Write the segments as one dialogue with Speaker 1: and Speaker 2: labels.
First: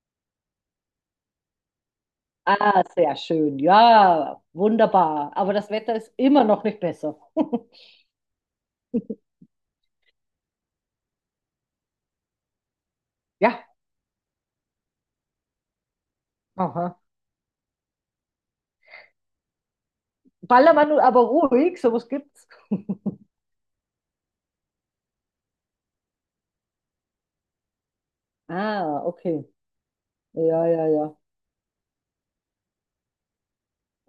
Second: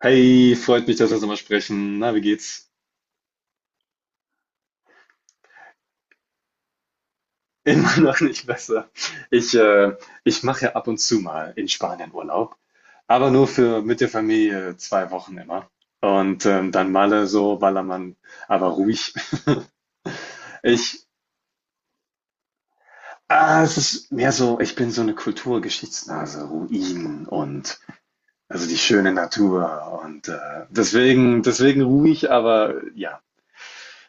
Speaker 1: Hey, freut mich, dass wir uns nochmal sprechen. Na, wie geht's?
Speaker 2: Ah, sehr schön. Ja, wunderbar. Aber das Wetter ist immer noch nicht besser.
Speaker 1: Immer noch nicht besser. Ich, äh, Ich mache ja ab und zu mal in Spanien Urlaub, aber nur
Speaker 2: Ja,
Speaker 1: für mit der Familie 2 Wochen immer. Und dann
Speaker 2: aha.
Speaker 1: Malle so, Ballermann, aber ruhig.
Speaker 2: Ballermann,
Speaker 1: Ich,
Speaker 2: aber ruhig, sowas gibt's.
Speaker 1: Es ist mehr so, ich bin so eine Kulturgeschichtsnase, Ruinen und also die
Speaker 2: Ah,
Speaker 1: schöne
Speaker 2: okay.
Speaker 1: Natur und
Speaker 2: Ja, ja, ja.
Speaker 1: deswegen, deswegen ruhig, aber ja.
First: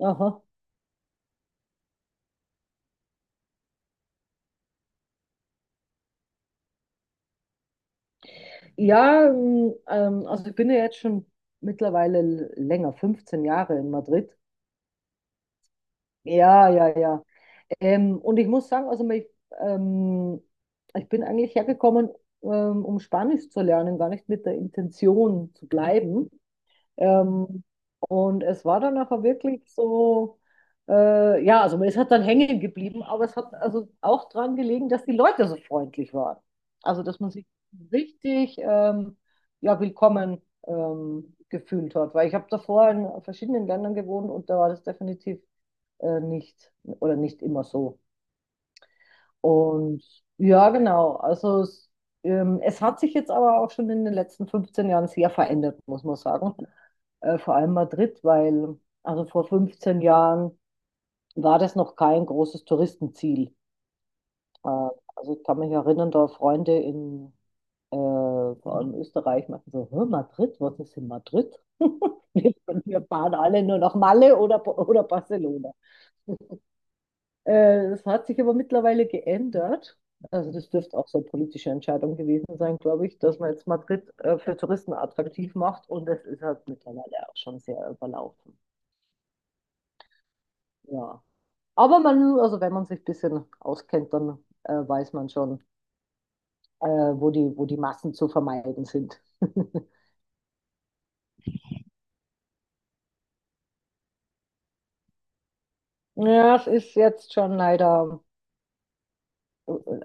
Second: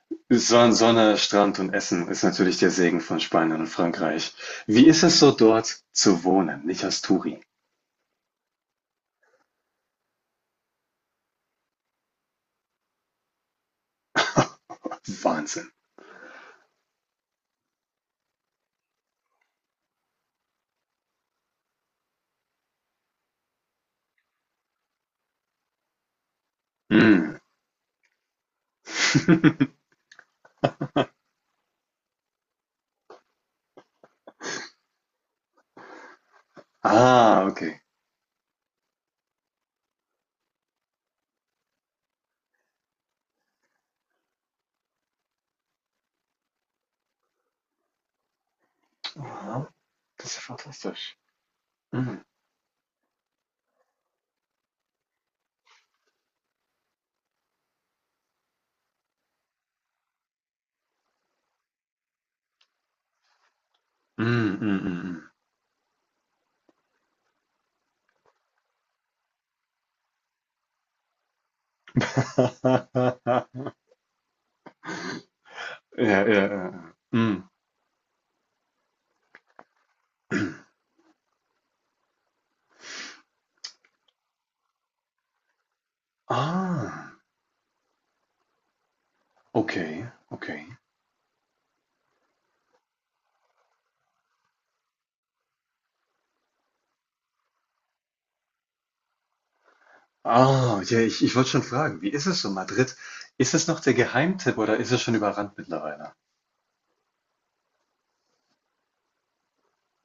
Speaker 2: Aha.
Speaker 1: Son Sonne, Strand und Essen ist natürlich der Segen von Spanien und Frankreich. Wie ist es so dort zu wohnen? Nicht als Touri?
Speaker 2: Ja, also ich bin ja jetzt schon mittlerweile länger, 15 Jahre in Madrid.
Speaker 1: Wahnsinn.
Speaker 2: Ja, ja, ja. Und ich muss sagen, ähm, ich bin eigentlich hergekommen, um Spanisch zu lernen, gar nicht mit der Intention zu bleiben.
Speaker 1: Mm.
Speaker 2: Ähm, und es war dann nachher wirklich so, ja, also es hat dann hängen geblieben, aber es hat also auch dran gelegen, dass die Leute so freundlich waren. Also, dass man
Speaker 1: Ah,
Speaker 2: sich
Speaker 1: okay.
Speaker 2: richtig ja, willkommen gefühlt hat. Weil ich habe davor in verschiedenen Ländern gewohnt und da war das definitiv nicht oder nicht immer so.
Speaker 1: Aha,
Speaker 2: Und
Speaker 1: das ist ja
Speaker 2: ja, genau.
Speaker 1: fantastisch.
Speaker 2: Also es,
Speaker 1: Mm.
Speaker 2: es hat sich jetzt aber auch schon in den letzten 15 Jahren sehr verändert, muss man sagen, vor allem Madrid, weil also vor 15 Jahren war das noch kein großes Touristenziel.
Speaker 1: Mm, mm,
Speaker 2: Äh,
Speaker 1: mm, mm.
Speaker 2: also ich kann mich erinnern, da Freunde in, vor allem Österreich, meinten so: "Hä, Madrid, was ist in Madrid?" Wir, wir fahren alle nur nach Malle oder Barcelona.
Speaker 1: Ja, ja, ja, ja. Mm.
Speaker 2: Das hat sich aber mittlerweile geändert. Also das dürfte auch so eine politische Entscheidung gewesen sein, glaube ich, dass man jetzt Madrid, für Touristen attraktiv macht, und es ist halt
Speaker 1: Ah,
Speaker 2: mittlerweile auch schon sehr überlaufen.
Speaker 1: okay, okay.
Speaker 2: Ja. Aber man, also wenn man sich ein bisschen auskennt, dann weiß man schon, wo die Massen zu vermeiden sind.
Speaker 1: Ah, ja, ich wollte schon fragen, wie ist es so, Madrid? Ist es noch der Geheimtipp oder ist es schon überrannt mittlerweile?
Speaker 2: Ja, es ist jetzt schon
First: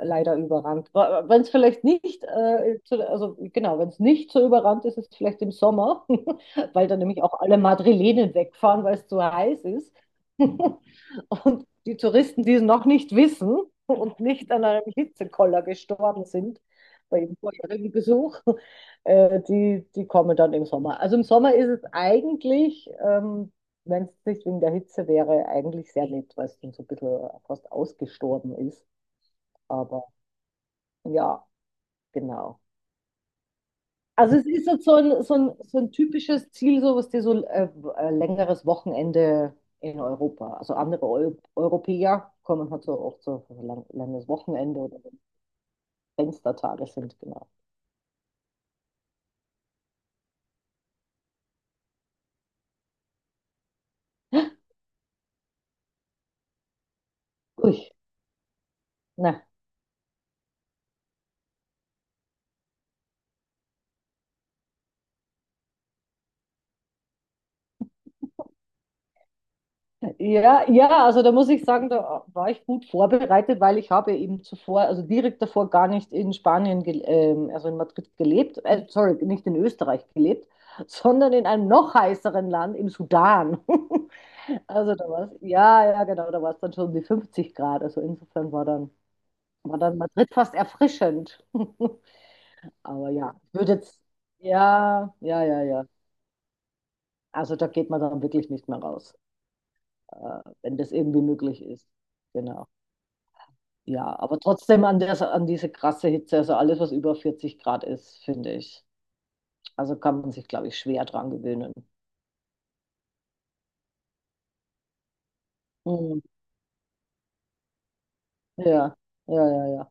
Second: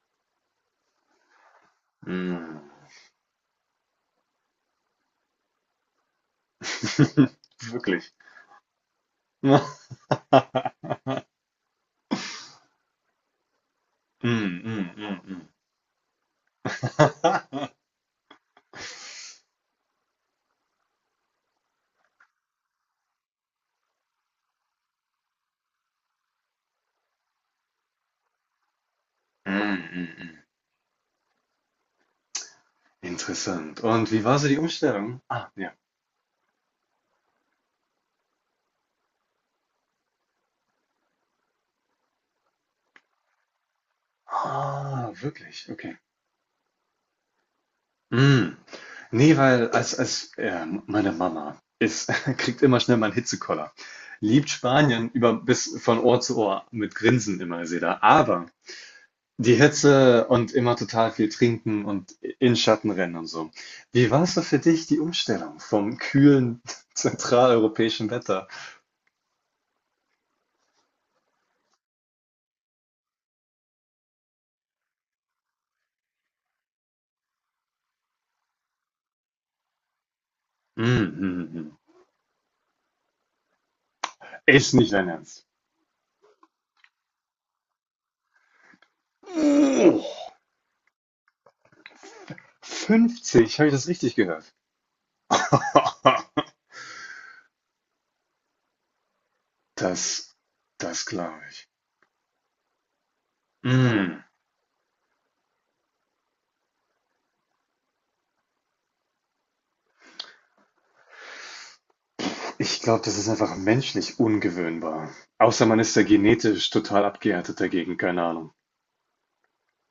Speaker 2: leider überrannt. Wenn es vielleicht nicht,
Speaker 1: Mm.
Speaker 2: also genau, wenn es nicht so überrannt ist, ist es vielleicht im Sommer, weil dann nämlich auch alle
Speaker 1: Wirklich.
Speaker 2: Madrilenen wegfahren, weil es zu heiß ist. Und die Touristen, die es noch nicht wissen und nicht
Speaker 1: Mhm,
Speaker 2: an einem
Speaker 1: mhm, mhm,
Speaker 2: Hitzekoller gestorben sind bei ihrem
Speaker 1: mhm.
Speaker 2: vorherigen Besuch, die kommen dann im Sommer. Also im Sommer ist es eigentlich, wenn es nicht wegen der Hitze wäre, eigentlich sehr nett, weil es dann so ein bisschen fast ausgestorben ist.
Speaker 1: Mhm,
Speaker 2: Aber
Speaker 1: mhm.
Speaker 2: ja, genau.
Speaker 1: Interessant. Und wie
Speaker 2: Also
Speaker 1: war
Speaker 2: es
Speaker 1: so die
Speaker 2: ist jetzt so
Speaker 1: Umstellung?
Speaker 2: ein,
Speaker 1: Ah, ja.
Speaker 2: so ein typisches Ziel, so was die so längeres Wochenende in Europa. Also andere Eu Europäer kommen halt so oft so für ein langes Wochenende oder
Speaker 1: Ah,
Speaker 2: wenn
Speaker 1: wirklich? Okay.
Speaker 2: Fenstertage sind, genau.
Speaker 1: Mhm. Nee, weil als meine Mama ist, kriegt immer schnell mal einen Hitzekoller. Liebt Spanien über bis von Ohr zu Ohr mit Grinsen immer,
Speaker 2: Ui,
Speaker 1: sie da. Aber
Speaker 2: na.
Speaker 1: die Hitze und immer total viel trinken und in Schatten rennen und so. Wie war es so für dich, die Umstellung vom kühlen zentraleuropäischen Wetter?
Speaker 2: Ja, ja, also da muss ich sagen, da war ich gut vorbereitet, weil ich habe eben zuvor, also direkt davor, gar nicht in also in Madrid gelebt, sorry, nicht in Österreich gelebt, sondern in einem
Speaker 1: Mhm.
Speaker 2: noch heißeren Land, im Sudan.
Speaker 1: Ist nicht
Speaker 2: Also
Speaker 1: dein
Speaker 2: da war's,
Speaker 1: Ernst.
Speaker 2: ja, ja, genau, da war es dann schon um die 50 Grad. Also insofern war dann Madrid fast erfrischend. Aber ja, ich
Speaker 1: 50, habe
Speaker 2: würde
Speaker 1: ich das
Speaker 2: jetzt,
Speaker 1: richtig gehört?
Speaker 2: ja, ja, ja, ja. Also da geht man dann wirklich nicht mehr raus, äh,
Speaker 1: Das,
Speaker 2: wenn das
Speaker 1: Das
Speaker 2: irgendwie
Speaker 1: glaube
Speaker 2: möglich
Speaker 1: ich.
Speaker 2: ist. Genau. Ja,
Speaker 1: Mm.
Speaker 2: aber trotzdem an diese krasse Hitze, also alles, was über 40 Grad ist, finde ich. Also kann man sich, glaube ich, schwer dran gewöhnen.
Speaker 1: Ich glaube, das ist einfach menschlich ungewöhnbar. Außer man ist ja
Speaker 2: Mhm.
Speaker 1: genetisch total abgehärtet dagegen, keine Ahnung.
Speaker 2: Ja, ja, ja, ja.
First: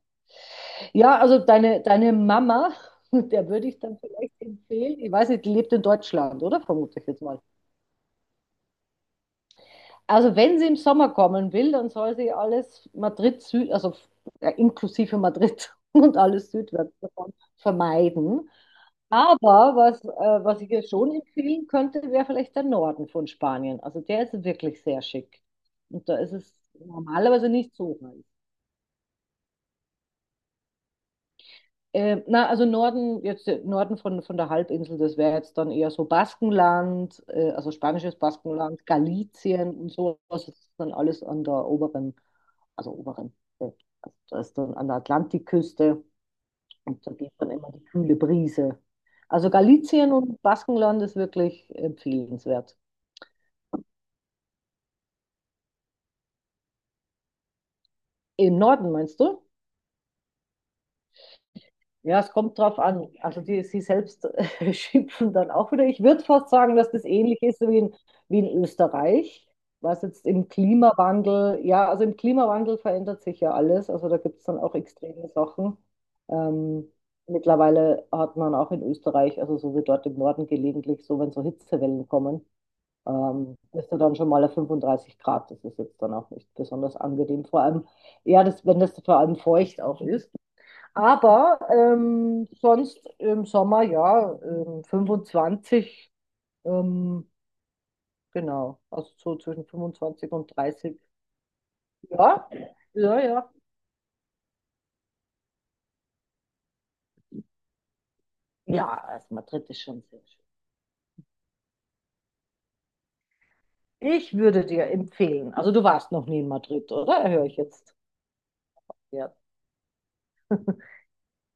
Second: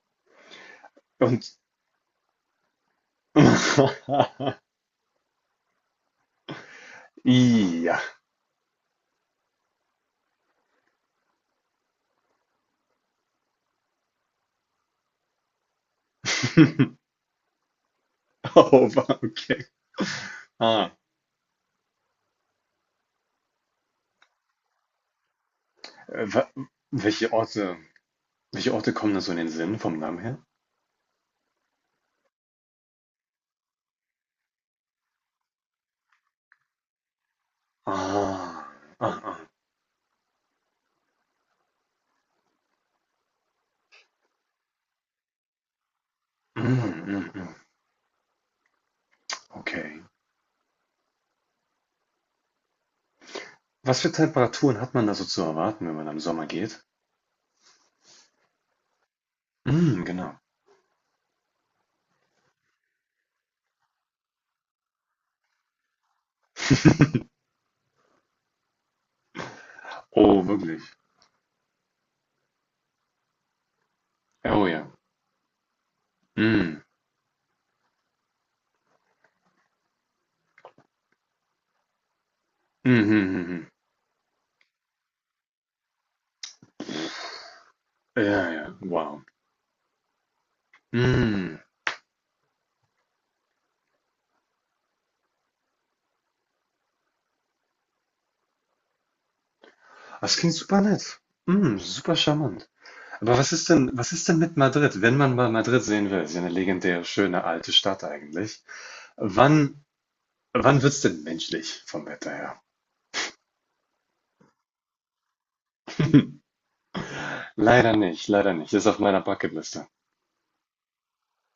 Speaker 2: Ja, also
Speaker 1: Und
Speaker 2: deine Mama, der würde ich dann vielleicht empfehlen, ich weiß nicht, die lebt in Deutschland, oder? Vermute ich jetzt mal.
Speaker 1: ja.
Speaker 2: Also wenn sie im Sommer kommen will, dann soll sie alles Madrid Süd, also ja, inklusive Madrid, und alles südwärts davon vermeiden.
Speaker 1: Oh, okay.
Speaker 2: Aber was, äh, Was ich ihr
Speaker 1: Ah,
Speaker 2: schon empfehlen könnte, wäre vielleicht der Norden von Spanien. Also der ist wirklich sehr schick. Und da
Speaker 1: äh,
Speaker 2: ist
Speaker 1: wa-
Speaker 2: es
Speaker 1: Welche
Speaker 2: normalerweise nicht
Speaker 1: Orte,
Speaker 2: so heiß.
Speaker 1: welche Orte kommen da so in den Sinn vom Namen her?
Speaker 2: Na, also Norden, jetzt, Norden von der Halbinsel, das wäre jetzt dann eher so Baskenland, also spanisches
Speaker 1: Ah,
Speaker 2: Baskenland,
Speaker 1: ah, ah.
Speaker 2: Galicien und so. Das ist dann alles an der also oberen, also das ist dann an der Atlantikküste,
Speaker 1: Mm,
Speaker 2: und da
Speaker 1: mm,
Speaker 2: geht
Speaker 1: mm.
Speaker 2: dann immer die kühle Brise. Also
Speaker 1: Okay.
Speaker 2: Galicien und Baskenland ist wirklich empfehlenswert.
Speaker 1: Was für Temperaturen hat man da so zu erwarten, wenn man da im Sommer geht?
Speaker 2: Im Norden, meinst du?
Speaker 1: Mhm, genau.
Speaker 2: Ja, es kommt drauf an. Also die, sie selbst schimpfen dann auch wieder. Ich würde fast sagen, dass das ähnlich ist wie wie in Österreich, was jetzt
Speaker 1: Oh,
Speaker 2: im
Speaker 1: wirklich.
Speaker 2: Klimawandel, ja, also im Klimawandel verändert sich ja alles. Also da gibt es
Speaker 1: Ja,
Speaker 2: dann
Speaker 1: oh
Speaker 2: auch
Speaker 1: ja.
Speaker 2: extreme Sachen.
Speaker 1: Mhm.
Speaker 2: Ähm, mittlerweile hat man auch in Österreich, also so wie dort im Norden gelegentlich, so wenn so Hitzewellen kommen,
Speaker 1: Mhm, mhm, mhm.
Speaker 2: bist du dann schon mal auf 35 Grad. Das ist jetzt dann auch nicht besonders angenehm. Vor allem,
Speaker 1: Ja, ja.
Speaker 2: wenn das vor
Speaker 1: Wow.
Speaker 2: allem feucht auch ist.
Speaker 1: Mhm.
Speaker 2: Aber sonst im Sommer, ja, 25, ähm, genau, also so zwischen 25
Speaker 1: Das klingt
Speaker 2: und
Speaker 1: super
Speaker 2: 30.
Speaker 1: nett. Mhm, super
Speaker 2: Ja,
Speaker 1: charmant.
Speaker 2: ja,
Speaker 1: Aber
Speaker 2: ja.
Speaker 1: was ist denn mit Madrid, wenn man mal Madrid sehen will? Ist ja eine legendäre, schöne alte Stadt eigentlich.
Speaker 2: Ja, also Madrid ist
Speaker 1: Wann,
Speaker 2: schon sehr schön.
Speaker 1: Wann wird's denn menschlich vom Wetter her?
Speaker 2: Ich würde dir empfehlen, also du warst noch nie in Madrid, oder? Höre ich
Speaker 1: Leider
Speaker 2: jetzt.
Speaker 1: nicht, leider nicht. Ist auf meiner
Speaker 2: Ja.
Speaker 1: Bucketliste.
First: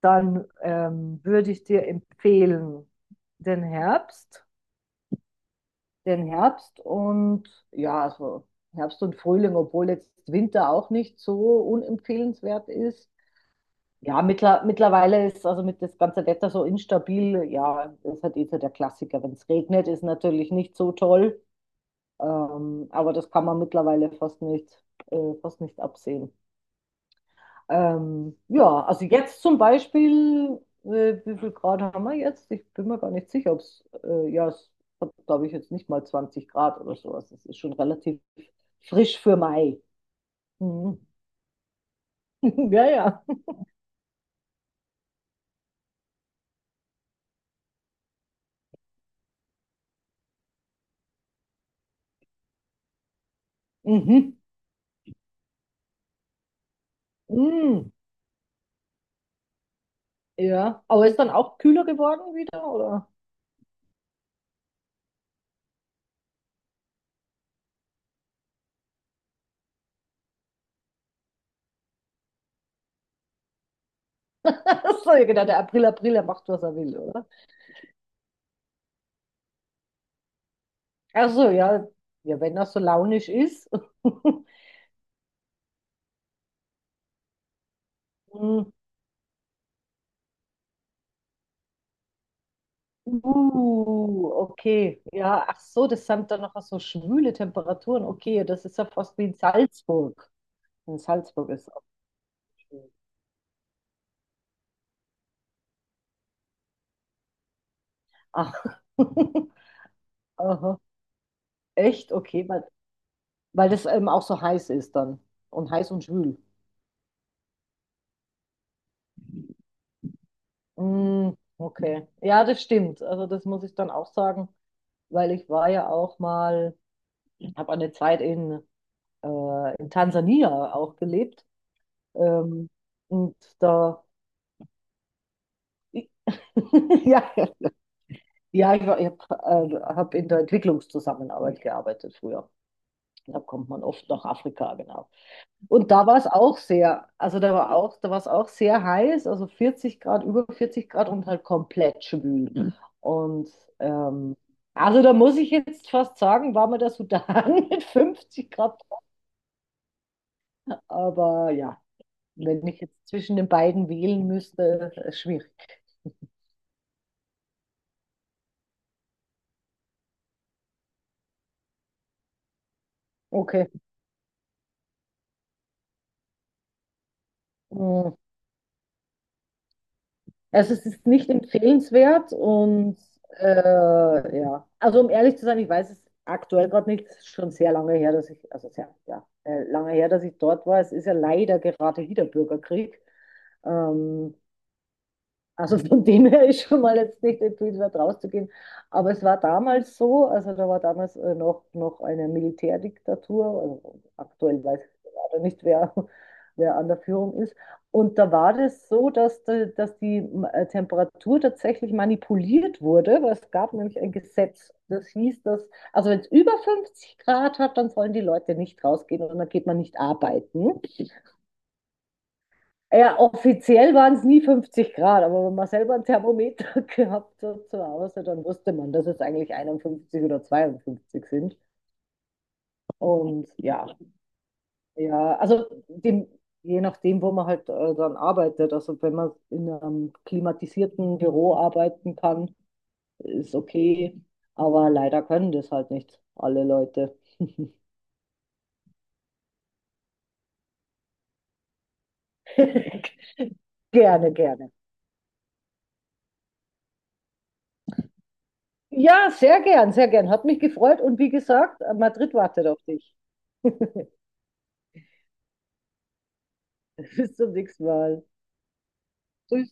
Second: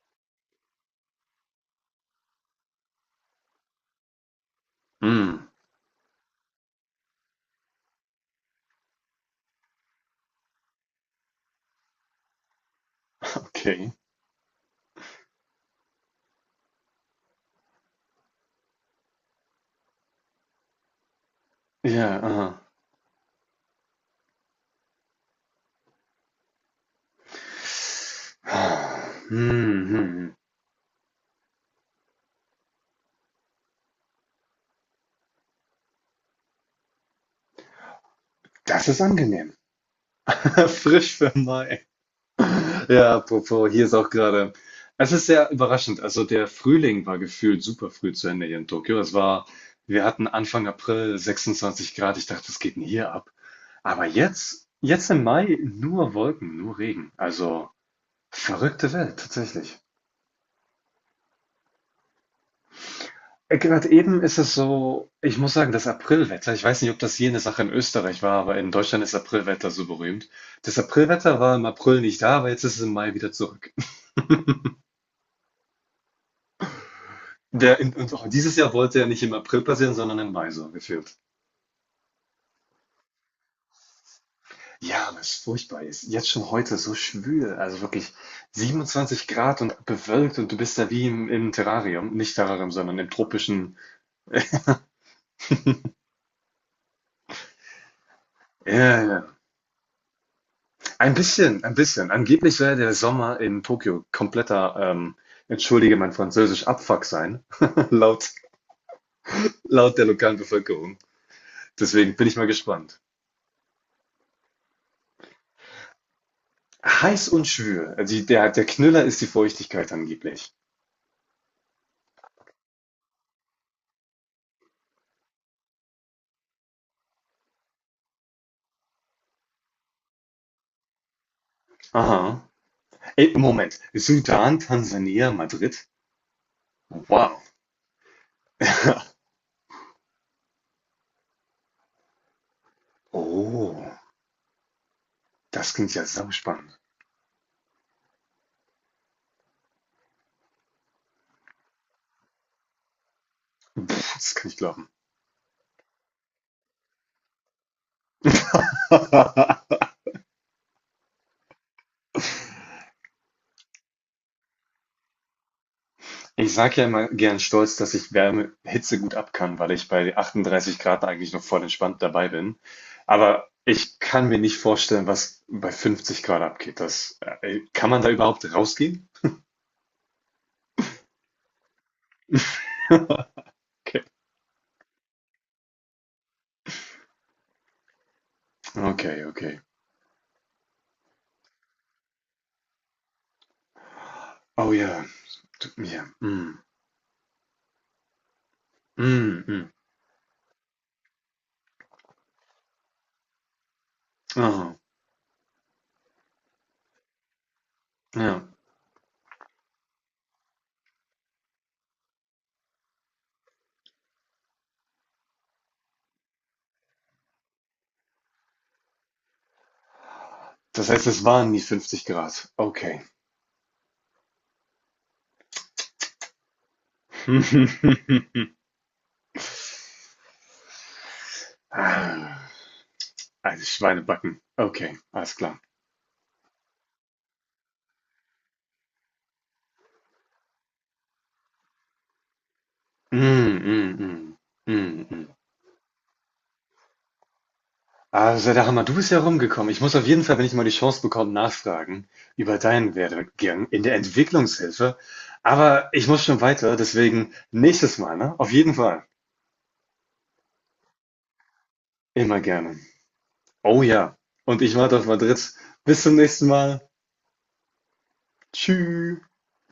Speaker 2: Dann würde ich dir empfehlen, den Herbst,
Speaker 1: Mhm.
Speaker 2: den Herbst und ja, also Herbst und Frühling, obwohl jetzt Winter auch nicht so unempfehlenswert ist.
Speaker 1: Okay.
Speaker 2: Ja, mittlerweile ist also mit das ganze Wetter so instabil. Ja, das ist halt eh so der Klassiker. Wenn es regnet, ist natürlich nicht so toll.
Speaker 1: Ja,
Speaker 2: Aber das kann man mittlerweile fast nicht absehen. Ja,
Speaker 1: aha.
Speaker 2: also jetzt zum
Speaker 1: Mhm, mhm.
Speaker 2: Beispiel, wie viel Grad haben wir jetzt? Ich bin mir gar nicht sicher, ob ja, es hat, glaube ich, jetzt nicht mal 20 Grad oder sowas. Es ist schon relativ
Speaker 1: Das ist
Speaker 2: frisch für
Speaker 1: angenehm.
Speaker 2: Mai. Mhm.
Speaker 1: Frisch für Mai.
Speaker 2: Ja,
Speaker 1: Ja,
Speaker 2: ja.
Speaker 1: apropos, hier ist auch gerade. Es ist sehr überraschend. Also der Frühling war gefühlt super früh zu Ende hier in Tokio. Es war, wir hatten Anfang April 26 Grad. Ich dachte, das geht denn hier ab? Aber
Speaker 2: Mhm.
Speaker 1: jetzt, jetzt im Mai nur Wolken, nur Regen. Also
Speaker 2: Mhm.
Speaker 1: verrückte Welt, tatsächlich.
Speaker 2: Ja, aber ist dann auch kühler geworden wieder, oder?
Speaker 1: Gerade eben ist es so, ich muss sagen, das Aprilwetter, ich weiß nicht, ob das hier eine Sache in Österreich war, aber in Deutschland ist Aprilwetter so berühmt. Das Aprilwetter war im April nicht da, aber jetzt ist es im Mai wieder zurück.
Speaker 2: Ach so, ja, genau, der April, April, er macht, was er will, oder?
Speaker 1: Der, in- und auch dieses Jahr wollte er nicht im April passieren, sondern im Mai so gefühlt.
Speaker 2: Achso, ja, ja, wenn er so launisch ist.
Speaker 1: Ja, was furchtbar ist. Jetzt schon heute so schwül, also wirklich
Speaker 2: Hm.
Speaker 1: 27 Grad und bewölkt und du bist da wie im Terrarium, nicht Terrarium, sondern im tropischen.
Speaker 2: Okay, ja, ach so, das sind dann noch so schwüle Temperaturen. Okay, ja, das ist ja
Speaker 1: Ja,
Speaker 2: fast
Speaker 1: ja.
Speaker 2: wie in Salzburg. In
Speaker 1: Ein
Speaker 2: Salzburg ist
Speaker 1: bisschen,
Speaker 2: es
Speaker 1: ein
Speaker 2: auch
Speaker 1: bisschen. Angeblich soll ja
Speaker 2: schwül.
Speaker 1: der Sommer in Tokio kompletter, entschuldige mein Französisch, Abfuck sein, laut,
Speaker 2: Ach,
Speaker 1: laut der lokalen
Speaker 2: aha,
Speaker 1: Bevölkerung.
Speaker 2: echt?
Speaker 1: Deswegen bin ich mal
Speaker 2: Okay,
Speaker 1: gespannt.
Speaker 2: weil das eben auch so heiß ist dann. Und heiß und schwül.
Speaker 1: Heiß und schwül. Also der Knüller ist die Feuchtigkeit angeblich.
Speaker 2: Mm, okay, ja, das stimmt. Also das muss ich dann auch sagen, weil ich war ja auch mal, habe eine Zeit in Tansania auch gelebt.
Speaker 1: Aha.
Speaker 2: Ähm,
Speaker 1: Ey,
Speaker 2: und
Speaker 1: Moment.
Speaker 2: da,
Speaker 1: Sudan, Tansania, Madrid? Wow.
Speaker 2: ja, ich habe, hab in der Entwicklungszusammenarbeit gearbeitet früher. Da kommt
Speaker 1: Oh,
Speaker 2: man oft nach Afrika, genau.
Speaker 1: das
Speaker 2: Und
Speaker 1: klingt ja
Speaker 2: da war es
Speaker 1: sau
Speaker 2: auch
Speaker 1: spannend.
Speaker 2: sehr, Also da war auch, da war es auch sehr heiß, also 40 Grad, über 40 Grad und halt komplett schwül. Mhm. Und
Speaker 1: Pff, das
Speaker 2: ähm,
Speaker 1: kann ich glauben.
Speaker 2: also da muss ich jetzt fast sagen, war mir der Sudan mit 50 Grad, aber ja. Wenn ich jetzt zwischen den beiden wählen müsste, schwierig.
Speaker 1: Ich sage ja immer gern stolz, dass ich Wärme, Hitze gut ab kann, weil ich bei 38 Grad eigentlich noch voll entspannt dabei bin. Aber
Speaker 2: Okay.
Speaker 1: ich kann mir nicht vorstellen, was bei 50 Grad abgeht. Kann man da
Speaker 2: Mm.
Speaker 1: überhaupt rausgehen?
Speaker 2: Also es ist nicht empfehlenswert, und
Speaker 1: Okay.
Speaker 2: ja. Also um ehrlich zu sein, ich weiß es aktuell gerade nicht. Es ist schon sehr lange her, also sehr,
Speaker 1: Okay, okay.
Speaker 2: lange her, dass ich dort war. Es ist ja leider gerade wieder Bürgerkrieg. Ähm,
Speaker 1: Oh ja, tut
Speaker 2: Also von
Speaker 1: mir.
Speaker 2: dem her
Speaker 1: Mm,
Speaker 2: ist schon mal jetzt nicht empfehlenswert rauszugehen. Aber es war
Speaker 1: mm, mm.
Speaker 2: damals so, also da war damals, noch eine Militärdiktatur. Also aktuell
Speaker 1: Oh,
Speaker 2: weiß ich leider nicht, wer, wer an der Führung ist. Und da
Speaker 1: ja.
Speaker 2: war das so, dass die, Temperatur tatsächlich manipuliert wurde, weil es gab nämlich ein Gesetz, das hieß, dass, also wenn es über 50 Grad hat, dann sollen die Leute nicht rausgehen und dann geht man nicht arbeiten.
Speaker 1: Das heißt, es waren nie 50 Grad. Okay.
Speaker 2: Ja, offiziell waren es nie 50 Grad, aber wenn man selber ein Thermometer gehabt hat zu Hause, dann wusste man, dass es eigentlich 51 oder 52 sind.
Speaker 1: Ah,
Speaker 2: Und
Speaker 1: also
Speaker 2: ja,
Speaker 1: Schweinebacken. Okay,
Speaker 2: ja,
Speaker 1: alles klar.
Speaker 2: also dem, je nachdem, wo man halt dann arbeitet. Also wenn man in einem klimatisierten Büro arbeiten kann, ist
Speaker 1: Mm, mm,
Speaker 2: okay.
Speaker 1: mm,
Speaker 2: Aber
Speaker 1: mm,
Speaker 2: leider
Speaker 1: mm.
Speaker 2: können das halt nicht alle Leute.
Speaker 1: Also, da Hammer, du bist ja rumgekommen. Ich muss auf jeden Fall, wenn ich mal die Chance bekomme, nachfragen über deinen Werdegang in der
Speaker 2: Gerne, gerne.
Speaker 1: Entwicklungshilfe. Aber ich muss schon weiter, deswegen nächstes Mal, ne? Auf jeden Fall.
Speaker 2: Ja, sehr gern, sehr gern. Hat mich gefreut und wie gesagt, Madrid
Speaker 1: Immer
Speaker 2: wartet
Speaker 1: gerne.
Speaker 2: auf dich.
Speaker 1: Oh ja. Und ich warte auf Madrid. Bis zum nächsten Mal.
Speaker 2: Bis zum nächsten Mal.
Speaker 1: Tschüss.
Speaker 2: Tschüss.